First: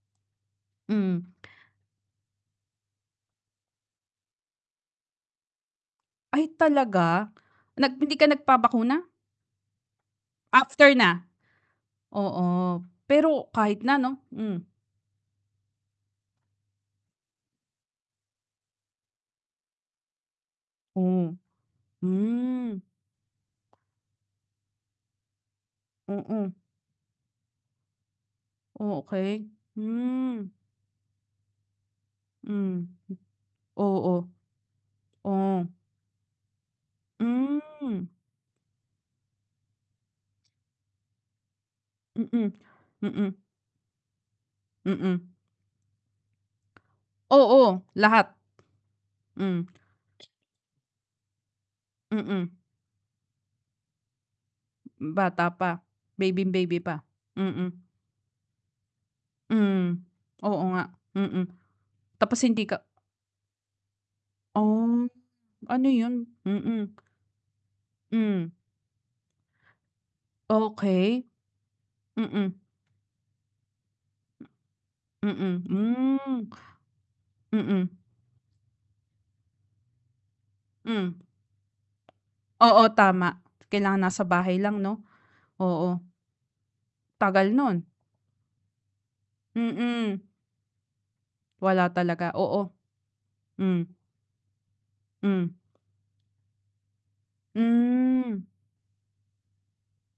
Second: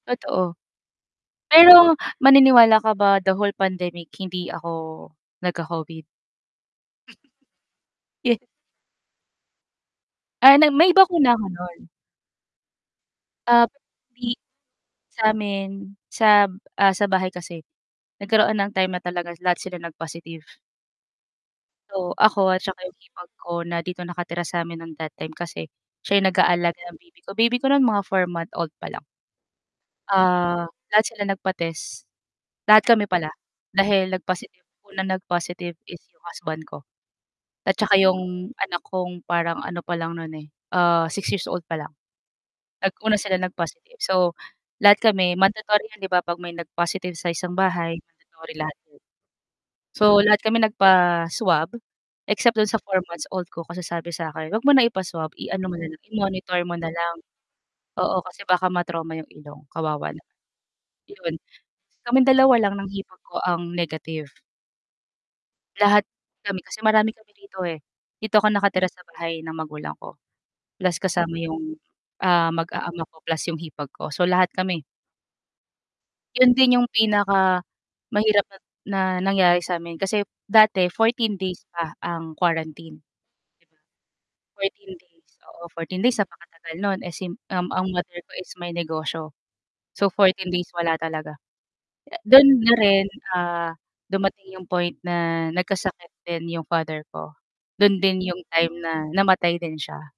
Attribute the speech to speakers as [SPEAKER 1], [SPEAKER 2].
[SPEAKER 1] Totoo.
[SPEAKER 2] Mm.
[SPEAKER 1] Pero maniniwala ka ba the whole pandemic hindi ako nagka-Covid?
[SPEAKER 2] Ay talaga? Nag hindi ka
[SPEAKER 1] Ye
[SPEAKER 2] nagpabakuna?
[SPEAKER 1] Ah, na may
[SPEAKER 2] After na.
[SPEAKER 1] bakuna ako nun.
[SPEAKER 2] Oo, pero
[SPEAKER 1] Ah,
[SPEAKER 2] kahit na 'no,
[SPEAKER 1] di
[SPEAKER 2] hmm.
[SPEAKER 1] sa'min sa ah, sa bahay kasi nagkaroon ng time na talaga lahat sila nag-positive.
[SPEAKER 2] Oh.
[SPEAKER 1] So, ako at
[SPEAKER 2] Hmm.
[SPEAKER 1] saka 'yung hipag ko na dito nakatira sa'min ng that time kasi siya yung
[SPEAKER 2] Oo.
[SPEAKER 1] nag-aalaga ng baby ko. Baby ko nun mga 4 month old pa lang.
[SPEAKER 2] Okey, hmm.
[SPEAKER 1] Ah, lahat sila nagpa-test, lahat
[SPEAKER 2] Hmm.
[SPEAKER 1] kami pala dahil nag
[SPEAKER 2] Oo,
[SPEAKER 1] positive unang nag-positive
[SPEAKER 2] Oh.
[SPEAKER 1] is 'yung husband ko at saka
[SPEAKER 2] Hmm.
[SPEAKER 1] 'yung anak kong parang ano pa lang nun, eh, ah, 6 years old pa lang.
[SPEAKER 2] Mm,
[SPEAKER 1] Nag-una
[SPEAKER 2] mm.
[SPEAKER 1] sila nag-positive. So, lahat
[SPEAKER 2] Mm.
[SPEAKER 1] kami mandatory 'yun 'di ba 'pag may nag-positive sa isang
[SPEAKER 2] Oo,
[SPEAKER 1] bahay
[SPEAKER 2] lahat.
[SPEAKER 1] mandatory lahat.
[SPEAKER 2] Hmm.
[SPEAKER 1] So, lahat kami nagpa-swab
[SPEAKER 2] Mm.
[SPEAKER 1] except dun sa four-months-old ko kasi sabi sa'kin, huwag mo na
[SPEAKER 2] Hmm,
[SPEAKER 1] ipa-swab,
[SPEAKER 2] bata
[SPEAKER 1] i-ano mo
[SPEAKER 2] pa.
[SPEAKER 1] na lang, i-monitor mo
[SPEAKER 2] Baybing-baby
[SPEAKER 1] na
[SPEAKER 2] pa.
[SPEAKER 1] lang.
[SPEAKER 2] Mm.
[SPEAKER 1] Oo, kasi baka ma-trauma yung ilong,
[SPEAKER 2] Hmm,
[SPEAKER 1] kawawa naman.
[SPEAKER 2] oo nga,
[SPEAKER 1] 'Yon,
[SPEAKER 2] mm.
[SPEAKER 1] kaming
[SPEAKER 2] Tapos
[SPEAKER 1] 2
[SPEAKER 2] hindi
[SPEAKER 1] lang
[SPEAKER 2] ka
[SPEAKER 1] ng hipag ko ang negative.
[SPEAKER 2] Oh, ano
[SPEAKER 1] Lahat
[SPEAKER 2] 'yun?
[SPEAKER 1] kami kasi
[SPEAKER 2] Mm.
[SPEAKER 1] marami kami rito eh. Dito
[SPEAKER 2] Hmm.
[SPEAKER 1] ako nakatira sa bahay ng magulang ko plus
[SPEAKER 2] Okey.
[SPEAKER 1] kasama 'yung, ah,
[SPEAKER 2] Mm.
[SPEAKER 1] mag-aama ko plus 'yung hipag ko. So, lahat kami.
[SPEAKER 2] Mm, hmm.
[SPEAKER 1] 'Yon din 'yong
[SPEAKER 2] Mm.
[SPEAKER 1] pinakamahirap na na nangyari sa'min kasi dati
[SPEAKER 2] Hmm.
[SPEAKER 1] 14 days pa ang
[SPEAKER 2] Oo
[SPEAKER 1] quarantine.
[SPEAKER 2] tama. Kailangan nasa bahay lang
[SPEAKER 1] 14
[SPEAKER 2] 'no?
[SPEAKER 1] days, oo,
[SPEAKER 2] Oo.
[SPEAKER 1] 14 days napakatagal no'n. Eh sim
[SPEAKER 2] Tagal
[SPEAKER 1] um, ang
[SPEAKER 2] nun.
[SPEAKER 1] mother ko is may negosyo. So,
[SPEAKER 2] Mm.
[SPEAKER 1] 14 days wala talaga.
[SPEAKER 2] Wala talaga,
[SPEAKER 1] Do'n
[SPEAKER 2] oo.
[SPEAKER 1] na rin, ah,
[SPEAKER 2] Hmm.
[SPEAKER 1] dumating 'yong point na
[SPEAKER 2] Hmm.
[SPEAKER 1] nagkasakit din 'yong father ko, do'n din 'yong
[SPEAKER 2] Hmm.
[SPEAKER 1] time na namatay din siya.